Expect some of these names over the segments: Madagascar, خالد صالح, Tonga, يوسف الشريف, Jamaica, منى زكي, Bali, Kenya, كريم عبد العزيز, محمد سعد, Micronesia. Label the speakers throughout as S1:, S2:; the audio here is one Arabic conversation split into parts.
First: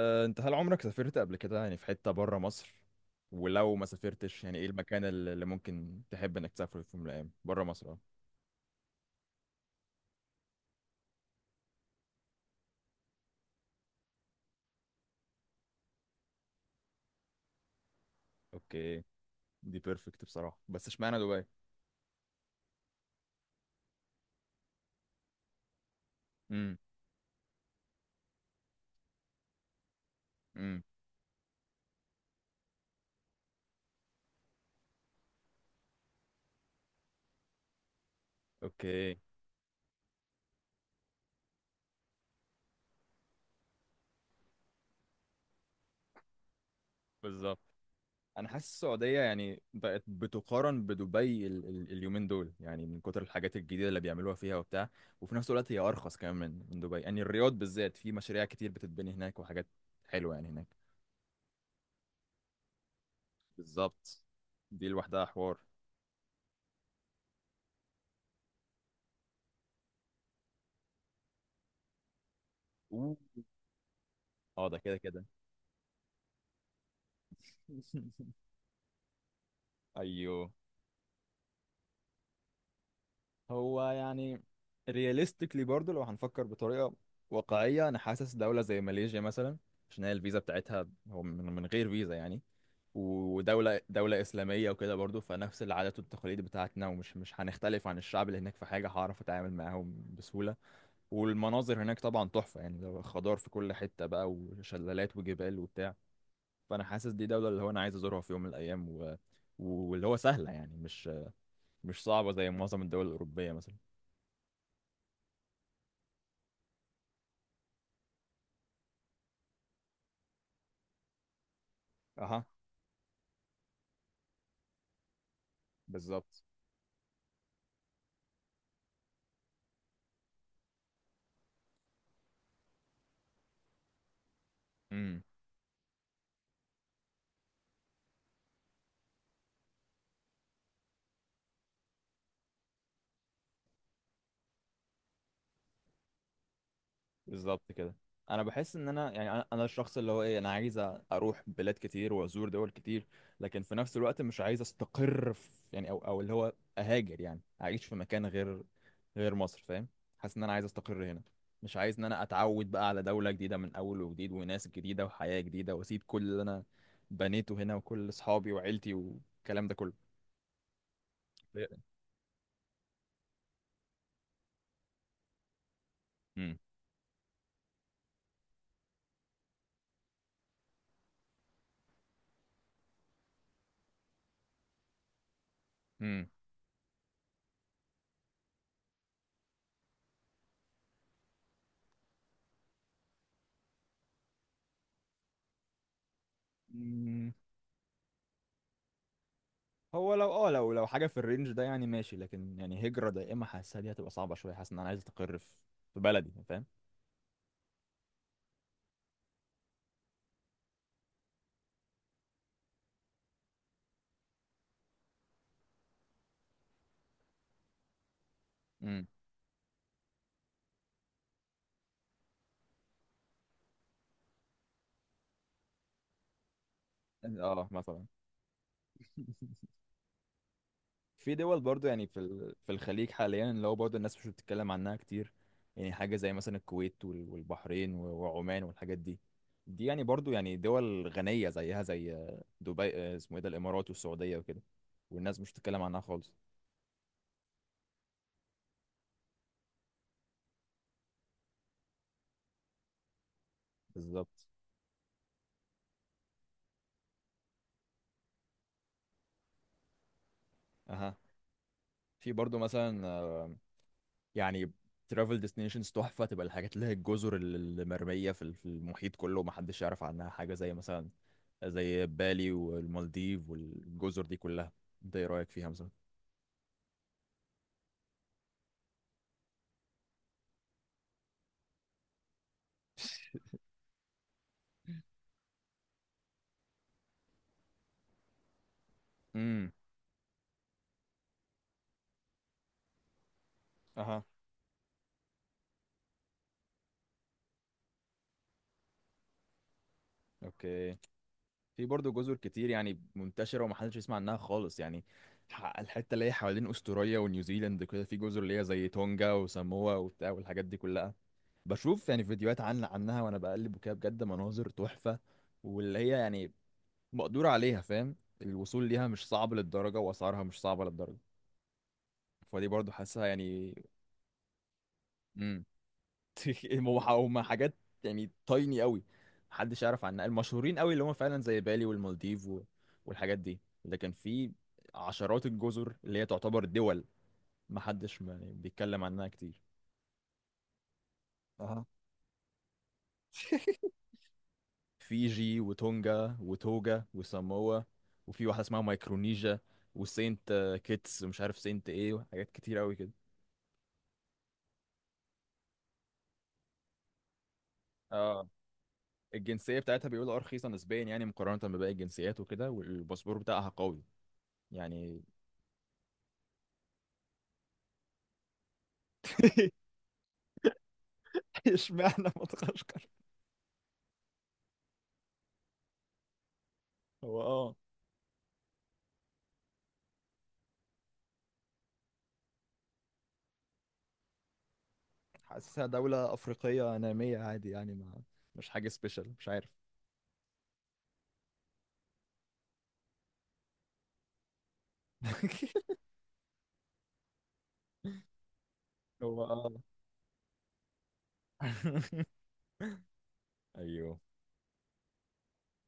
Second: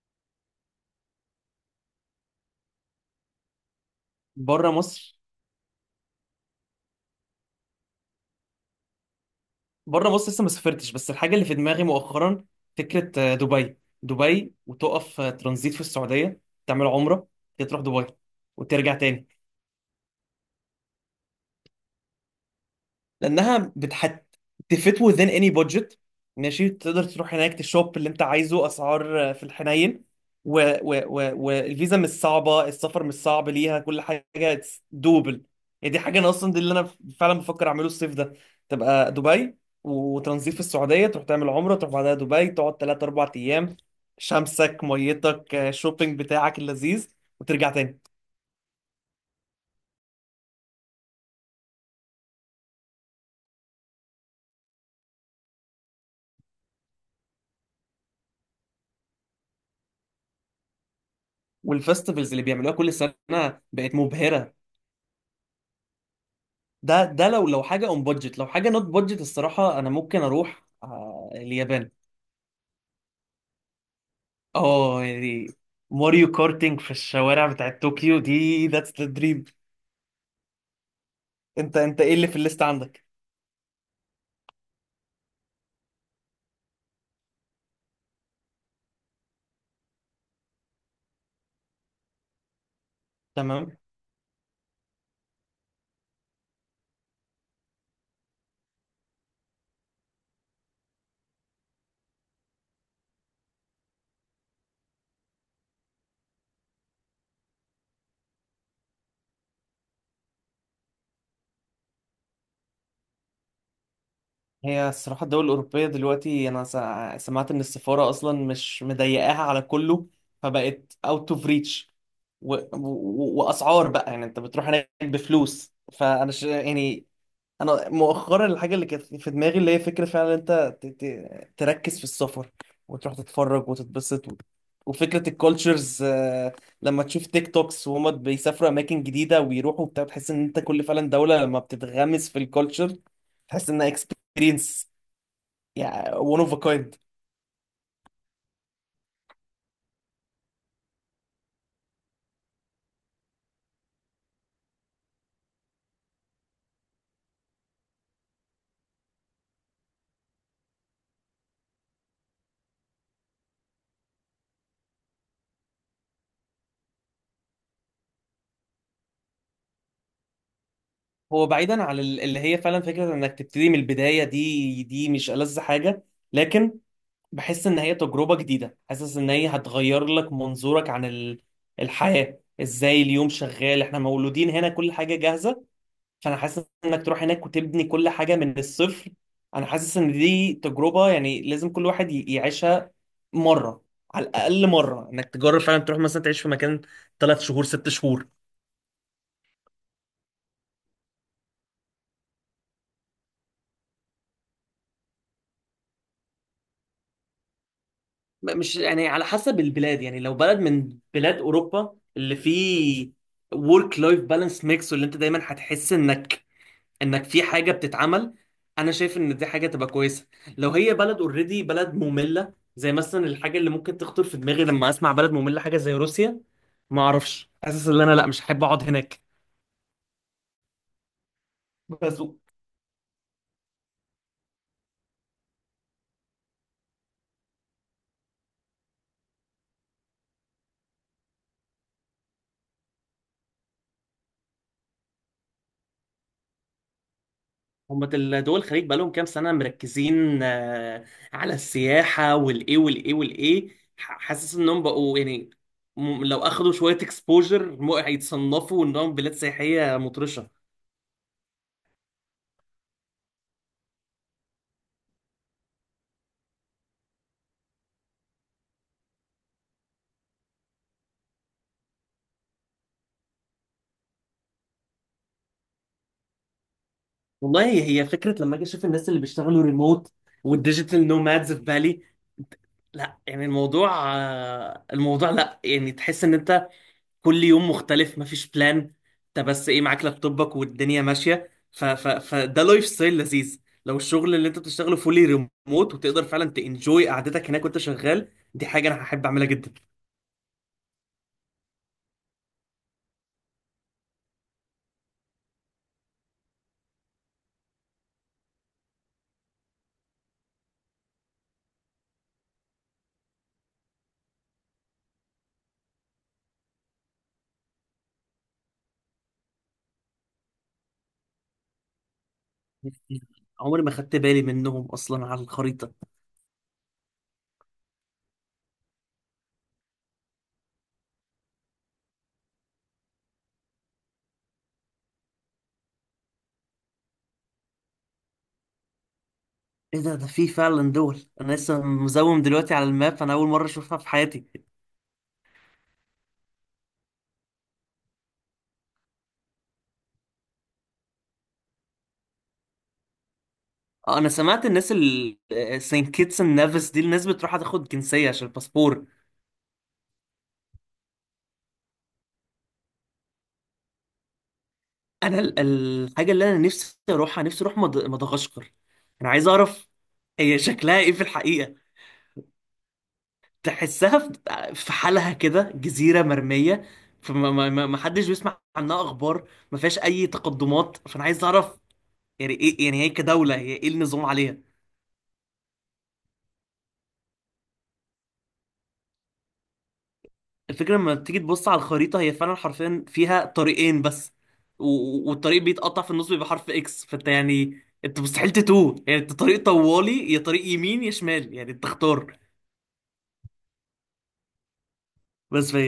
S1: أه، انت هل عمرك سافرت قبل كده يعني في حتة بره مصر؟ ولو ما سافرتش يعني ايه
S2: بره مصر.
S1: المكان اللي ممكن تحب انك تسافره في يوم من الايام بره مصر؟ اه.
S2: بره مصر لسه ما سافرتش، بس الحاجه اللي في دماغي مؤخرا فكره، دبي. دبي وتقف ترانزيت في السعوديه، تعمل عمره، تروح دبي وترجع
S1: اوكي.
S2: تاني.
S1: دي بيرفكت بصراحة، بس اشمعنى دبي؟
S2: لانها بتحت تفيت within any budget. ماشي،
S1: امم.
S2: تقدر تروح هناك تشوب اللي انت عايزه، اسعار في الحنين.
S1: امم.
S2: والفيزا مش صعبه، السفر مش صعب ليها، كل حاجه دوبل. يعني دي حاجه انا اصلا، دي اللي انا فعلا بفكر اعمله الصيف ده. تبقى
S1: اوكي.
S2: دبي وتنظيف في السعوديه، تروح تعمل عمره، تروح بعدها دبي، تقعد 3 4 ايام. شمسك ميتك، شوبينج بتاعك اللذيذ،
S1: بالظبط.
S2: وترجع تاني.
S1: انا حاسس السعودية يعني بقت بتقارن بدبي ال ال اليومين دول، يعني من كتر الحاجات الجديدة اللي بيعملوها فيها وبتاع. وفي نفس الوقت هي ارخص كمان من دبي. يعني الرياض بالذات في مشاريع كتير بتتبني هناك وحاجات حلوة يعني هناك.
S2: والفستيفالز اللي بيعملوها كل سنه بقت
S1: بالظبط.
S2: مبهره.
S1: دي لوحدها حوار.
S2: ده لو حاجه اون بادجت، لو حاجه نوت بادجت، الصراحه انا ممكن اروح اليابان.
S1: اه ده كده
S2: اه
S1: كده.
S2: يعني، ماريو كارتينج في الشوارع بتاعت طوكيو، دي ذاتس ذا دريم.
S1: ايوه.
S2: انت ايه اللي في الليست عندك؟
S1: هو يعني رياليستيكلي برضه لو هنفكر بطريقه واقعيه، انا حاسس دوله زي ماليزيا مثلا، عشان هي الفيزا بتاعتها هو من غير فيزا يعني.
S2: تمام.
S1: ودوله اسلاميه وكده برضه، فنفس العادات والتقاليد بتاعتنا، ومش مش هنختلف عن الشعب اللي هناك في حاجه، هعرف اتعامل معاهم بسهوله. والمناظر هناك طبعا تحفه، يعني ده خضار في كل حته بقى وشلالات وجبال وبتاع. فانا حاسس دي دوله اللي هو انا عايز ازورها في يوم من الايام، واللي هو سهله، يعني مش صعبة زي معظم الدول الأوروبية مثلا.
S2: هي الصراحه الدول الاوروبيه دلوقتي، انا سمعت ان السفاره اصلا مش مضيقاها على كله، فبقت اوت اوف ريتش.
S1: اها.
S2: واسعار بقى، يعني انت بتروح هناك بفلوس، فانا
S1: بالظبط.
S2: يعني. انا مؤخرا الحاجه اللي كانت في دماغي، اللي هي فكره فعلا انت تركز في السفر وتروح تتفرج وتتبسط
S1: امم.
S2: وفكره الكولتشرز. لما تشوف تيك توكس وهما بيسافروا اماكن جديده ويروحوا وبتاع، تحس ان انت، كل فعلا دوله لما بتتغمس في الكولتشر تحس انها اكسبيرينس، يعني one of a kind.
S1: بالظبط كده. انا بحس ان انا يعني أنا الشخص اللي هو ايه، انا عايز اروح بلاد كتير وازور دول كتير، لكن في نفس الوقت مش عايز استقر في يعني او اللي هو اهاجر يعني اعيش في مكان غير مصر، فاهم؟ حاسس ان انا عايز استقر هنا. مش عايز ان انا اتعود بقى على دولة جديدة من اول وجديد وناس جديدة وحياة جديدة، واسيب كل اللي انا بنيته هنا وكل اصحابي وعيلتي والكلام ده كله.
S2: هو بعيدا عن اللي هي فعلا فكره انك تبتدي من البدايه، دي مش ألذ حاجه.
S1: امم.
S2: لكن بحس ان هي تجربة جديدة، حاسس ان هي هتغير لك منظورك عن الحياة ازاي. اليوم شغال، احنا مولودين هنا كل حاجة جاهزة، فانا حاسس انك تروح هناك وتبني كل حاجة من الصفر. انا حاسس ان دي تجربة يعني لازم كل واحد يعيشها مرة، على الاقل مرة، انك تجرب فعلا تروح مثلا تعيش في مكان
S1: امم.
S2: ثلاث شهور ست شهور.
S1: هو لو اه لو حاجه في الرينج ده يعني ماشي، لكن يعني هجره دائمه حاسسها دي هتبقى صعبه شويه. حاسس ان انا عايز استقر في في بلدي، فاهم؟
S2: مش يعني، على حسب البلاد. يعني لو بلد من بلاد اوروبا اللي فيه ورك لايف بالانس ميكس واللي انت دايما هتحس انك في حاجه بتتعمل، انا
S1: امم.
S2: شايف ان دي حاجه تبقى كويسه. لو هي بلد اوريدي، بلد ممله، زي مثلا الحاجه اللي ممكن تخطر في دماغي لما اسمع بلد ممله حاجه زي روسيا، ما اعرفش،
S1: اه
S2: حاسس ان
S1: مثلا
S2: انا لا، مش هحب اقعد هناك.
S1: في دول برضو، يعني في
S2: بس.
S1: في الخليج حاليا، اللي هو برضو الناس مش بتتكلم عنها كتير. يعني حاجه زي مثلا الكويت والبحرين وعمان والحاجات دي. دي يعني برضو يعني دول غنيه زيها زي دبي، اسمه ايه ده، الامارات والسعوديه وكده، والناس مش بتتكلم عنها خالص.
S2: هم دول الخليج بقالهم كام سنه مركزين على السياحه والايه والايه والايه.
S1: بالظبط.
S2: حاسس انهم بقوا يعني، لو اخدوا شويه اكسبوجر هيتصنفوا انهم بلاد سياحيه مطرشه.
S1: اها. في برضو مثلا يعني ترافل ديستنيشنز تحفه، تبقى الحاجات اللي هي الجزر اللي مرميه في في المحيط كله ومحدش يعرف عنها، حاجه زي مثلا زي بالي والمالديف والجزر دي كلها. انت ايه رايك فيها مثلا؟
S2: والله هي فكرة. لما اجي اشوف الناس اللي بيشتغلوا ريموت والديجيتال نومادز في بالي، لا يعني الموضوع، الموضوع، لا يعني تحس ان انت كل يوم مختلف، مفيش بلان، انت بس
S1: امم.
S2: ايه، معاك لابتوبك والدنيا ماشية، ف ف فده لايف ستايل لذيذ. لو
S1: اها.
S2: الشغل اللي انت بتشتغله فولي ريموت وتقدر فعلا تنجوي قعدتك هناك وانت شغال، دي حاجة انا هحب اعملها جدا.
S1: اوكي. في برضه جزر كتير يعني منتشره ومحدش يسمع عنها خالص، يعني الحته اللي هي حوالين استراليا ونيوزيلاند كده، في جزر اللي هي زي تونجا وساموا وبتاع والحاجات دي كلها. بشوف يعني فيديوهات عنها وانا بقلب وكده، بجد مناظر تحفه، واللي هي يعني مقدور عليها، فاهم؟ الوصول ليها مش صعب للدرجة وأسعارها مش صعبة للدرجة، فدي برضو حاسسها يعني.
S2: عمري ما خدت بالي منهم اصلا على
S1: امم.
S2: الخريطة.
S1: هم حاجات يعني تايني قوي، محدش يعرف عنها. المشهورين قوي اللي هم فعلا زي بالي والمالديف والحاجات دي، لكن في عشرات الجزر اللي هي تعتبر دول محدش يعني بيتكلم عنها كتير.
S2: ايه ده، ده في فعلا دول انا لسه
S1: اها.
S2: مزوم دلوقتي على الماب، انا اول مره اشوفها في حياتي.
S1: فيجي وتونجا وتوجا وساموا، وفي واحدة اسمها مايكرونيجيا، وسينت كيتس ومش عارف سينت ايه، وحاجات كتير قوي كده.
S2: انا سمعت الناس سين كيتس اند نيفس دي الناس بتروح تاخد جنسيه عشان
S1: اه.
S2: الباسبور.
S1: الجنسية بتاعتها بيقولوا اه رخيصة نسبيا، يعني مقارنة بباقي الجنسيات وكده، والباسبور بتاعها قوي يعني.
S2: انا الحاجه اللي انا نفسي اروحها، نفسي اروح مدغشقر. انا عايز اعرف هي شكلها ايه في الحقيقه.
S1: اشمعنى مدغشقر؟
S2: تحسها في حالها كده، جزيره مرميه،
S1: هو
S2: فما ما
S1: اه،
S2: ما- ما حدش بيسمع عنها اخبار، ما فيهاش اي تقدمات، فانا عايز اعرف يعني ايه، يعني هي كدوله، هي ايه النظام عليها.
S1: حاسسها دولة أفريقية نامية عادي، يعني ما مش حاجة سبيشال، مش عارف.
S2: الفكرة لما تيجي تبص على الخريطة، هي فعلا حرفيا فيها طريقين بس، والطريق بيتقطع في النص، بيبقى حرف اكس، فانت يعني انت مستحيل تتوه. يعني انت
S1: هو
S2: طريق
S1: اه.
S2: طوالي، يا طريق يمين يا شمال، يعني انت اختار.
S1: ايوه.
S2: بس في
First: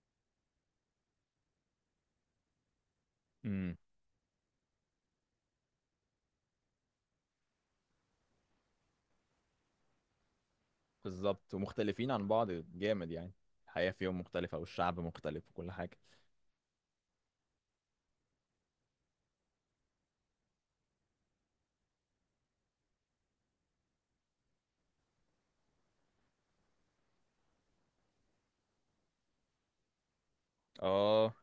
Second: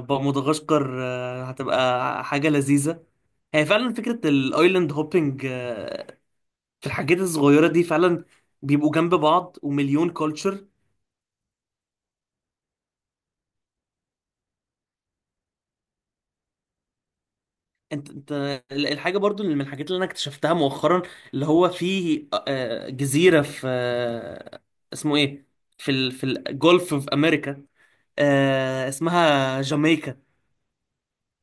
S2: بقى مدغشقر، هتبقى حاجة لذيذة. هي
S1: امم.
S2: فعلا فكرة الايلاند هوبينج في الحاجات الصغيرة دي، فعلا بيبقوا جنب بعض ومليون كولتشر.
S1: بالظبط ومختلفين عن بعض جامد، يعني الحياة فيهم مختلفة والشعب مختلف وكل حاجة.
S2: انت الحاجه برضو اللي من الحاجات اللي انا اكتشفتها مؤخرا، اللي هو في جزيره في اسمه ايه، في في الجولف في امريكا، اسمها جامايكا.
S1: اه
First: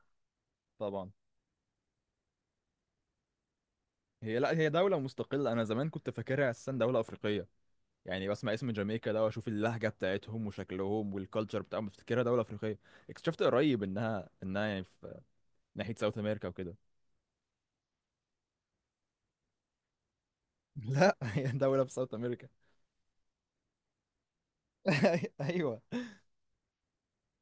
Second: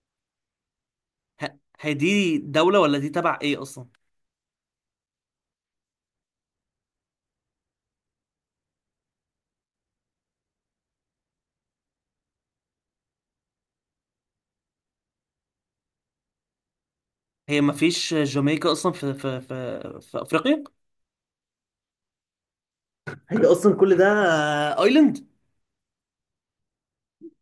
S1: طبعا.
S2: هي دي دوله ولا دي تبع ايه اصلا؟
S1: هي لا، هي دولة مستقلة. أنا زمان كنت فاكرها أساسا دولة أفريقية، يعني بسمع اسم جامايكا ده واشوف اللهجه بتاعتهم وشكلهم والكالتشر بتاعهم، بفتكرها دوله افريقيه. اكتشفت قريب انها يعني في ناحيه ساوث امريكا وكده.
S2: هي ما فيش جامايكا اصلا في افريقيا.
S1: لا هي دوله في ساوث امريكا.
S2: هي اصلا كل ده ايلاند.
S1: ايوه.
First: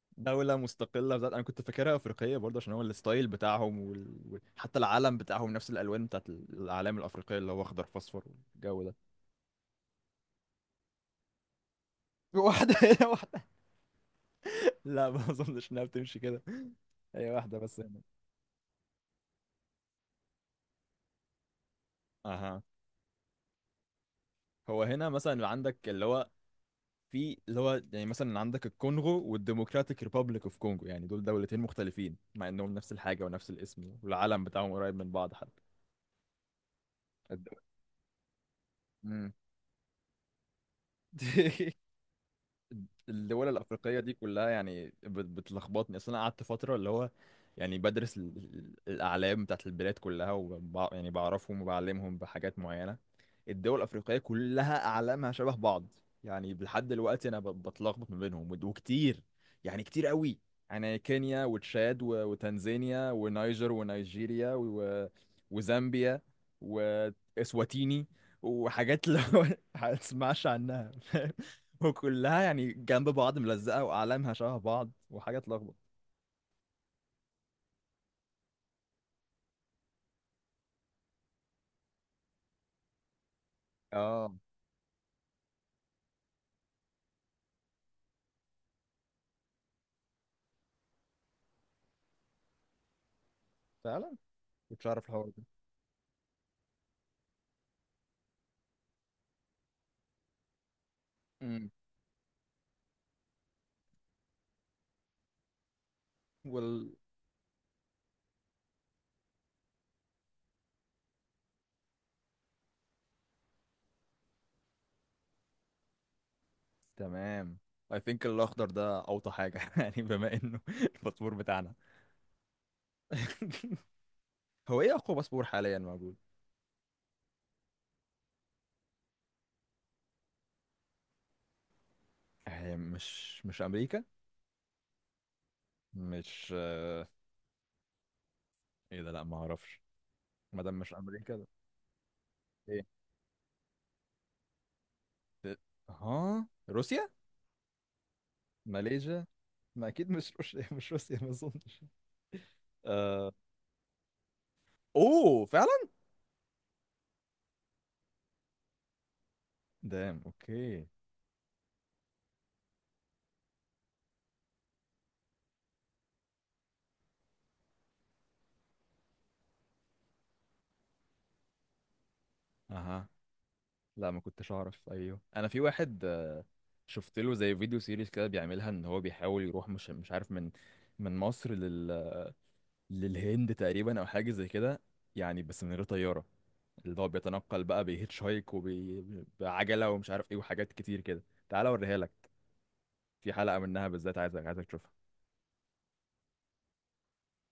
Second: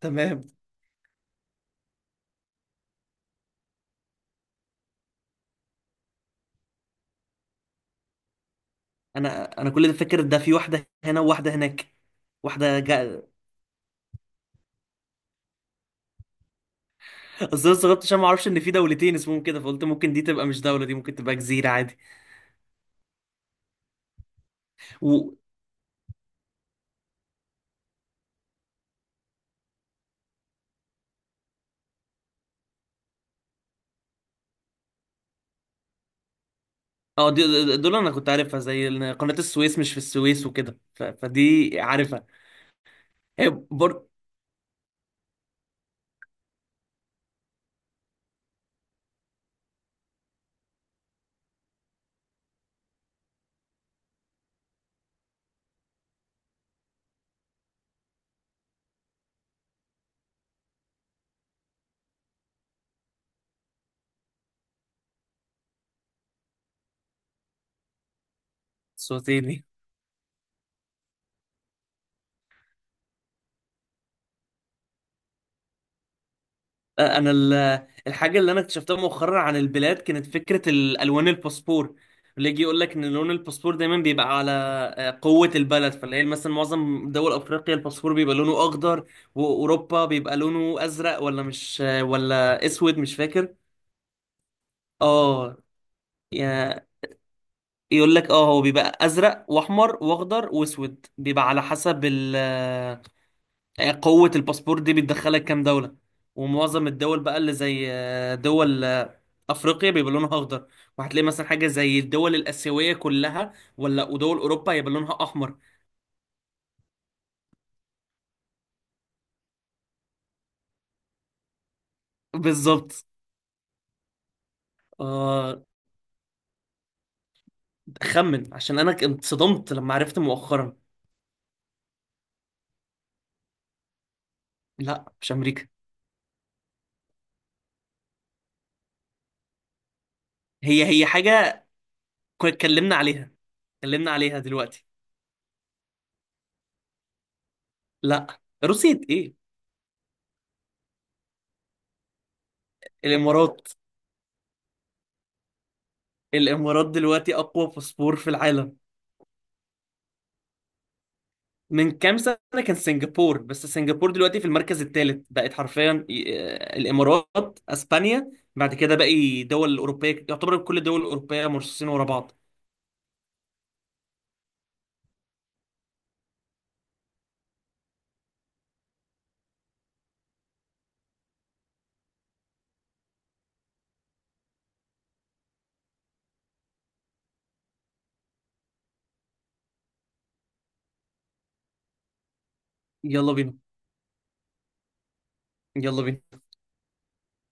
S2: تمام.
S1: دولة مستقلة بذات. أنا كنت فاكرها أفريقية برضه، عشان هو الستايل بتاعهم حتى العلم بتاعهم نفس الألوان بتاعت الأعلام الأفريقية، اللي هو أخضر في أصفر والجو ده.
S2: انا كل ده فاكر ده في واحده هنا وواحده هناك
S1: واحدة
S2: واحده.
S1: هنا واحدة. لا، ما أظنش إنها بتمشي كده هي واحدة
S2: بس انا
S1: بس هنا.
S2: استغربت عشان ما اعرفش ان في دولتين اسمهم كده، فقلت ممكن دي تبقى مش دوله، دي ممكن تبقى جزيره عادي.
S1: أها. هو هنا
S2: و...
S1: مثلا عندك اللي هو في اللي هو يعني مثلا عندك الكونغو والديموكراتيك ريبابليك اوف كونغو، يعني دولتين مختلفين مع انهم نفس الحاجة ونفس الاسم، والعلم بتاعهم قريب من بعض حتى.
S2: اه،
S1: الد-
S2: دول انا كنت عارفها، زي إن
S1: مم.
S2: قناه السويس مش في السويس وكده، فدي عارفها.
S1: الدول
S2: هي
S1: الافريقيه
S2: برضه
S1: دي كلها يعني بتلخبطني، اصل انا قعدت فتره اللي هو يعني بدرس الاعلام بتاعت البلاد كلها، يعني بعرفهم وبعلمهم بحاجات معينه. الدول الافريقيه كلها اعلامها شبه بعض، يعني لحد دلوقتي انا بتلخبط ما بينهم، وكتير يعني كتير قوي، يعني كينيا وتشاد وتنزانيا ونيجر ونيجيريا وزامبيا واسواتيني وحاجات اللي هو
S2: صوتيني.
S1: ما تسمعش عنها، وكلها يعني جنب بعض ملزقة وأعلامها شبه بعض وحاجة تلخبط.
S2: انا الحاجه اللي انا اكتشفتها مؤخرا عن البلاد كانت فكره الالوان الباسبور، اللي يجي يقول لك ان لون الباسبور دايما
S1: اه
S2: بيبقى على قوه البلد. فاللي هي مثلا معظم دول افريقيا، الباسبور بيبقى لونه اخضر، واوروبا بيبقى لونه ازرق، ولا مش ولا اسود، مش فاكر.
S1: فعلا. كنتش أعرف الحوار ده.
S2: اه، يا- يقول لك اه هو بيبقى ازرق واحمر واخضر واسود، بيبقى على
S1: امم.
S2: حسب ال آه، قوة الباسبور دي بتدخلك كام دولة. ومعظم
S1: وال
S2: الدول بقى اللي زي دول افريقيا بيبقى لونها اخضر. وهتلاقي مثلا حاجة زي الدول الاسيوية كلها ولا ودول اوروبا هيبقى لونها احمر.
S1: تمام. I think الأخضر ده أوطى حاجة يعني بما إنه الباسبور بتاعنا.
S2: بالظبط.
S1: هو إيه أقوى باسبور
S2: آه
S1: حاليا موجود؟
S2: خمن عشان انا اتصدمت لما عرفت مؤخرا.
S1: هي مش أمريكا؟
S2: لا مش امريكا.
S1: مش، إيه ده، لأ ما أعرفش، ما دام
S2: هي
S1: مش
S2: هي
S1: أمريكا ده.
S2: حاجة كنا
S1: إيه؟
S2: اتكلمنا عليها، اتكلمنا عليها دلوقتي.
S1: ده- ها روسيا؟
S2: لا روسيا
S1: ماليزيا؟
S2: ايه،
S1: ما أكيد مش روسيا مش روسيا ما أظنش. آه...
S2: الامارات.
S1: أوه فعلا؟
S2: الامارات دلوقتي اقوى باسبور في العالم.
S1: دام اوكي.
S2: من كام سنه كان سنغافور، بس سنغافور دلوقتي في المركز الثالث، بقت حرفيا الامارات، اسبانيا، بعد كده باقي دول اوروبيه، يعتبر كل الدول الاوروبيه مرصوصين ورا بعض.
S1: اها. لا ما كنتش اعرف. ايوه انا في واحد، شفت له زي فيديو سيريز كده بيعملها، ان هو بيحاول يروح مش عارف من من مصر لل للهند تقريبا او حاجه زي كده، يعني بس من غير طياره. اللي هو بيتنقل بقى بهيتش هايك وبعجله ومش عارف ايه وحاجات كتير كده. تعالى اوريها لك، في
S2: يلا بينا.
S1: حلقه منها بالذات عايزك تشوفها.
S2: يلا بينا.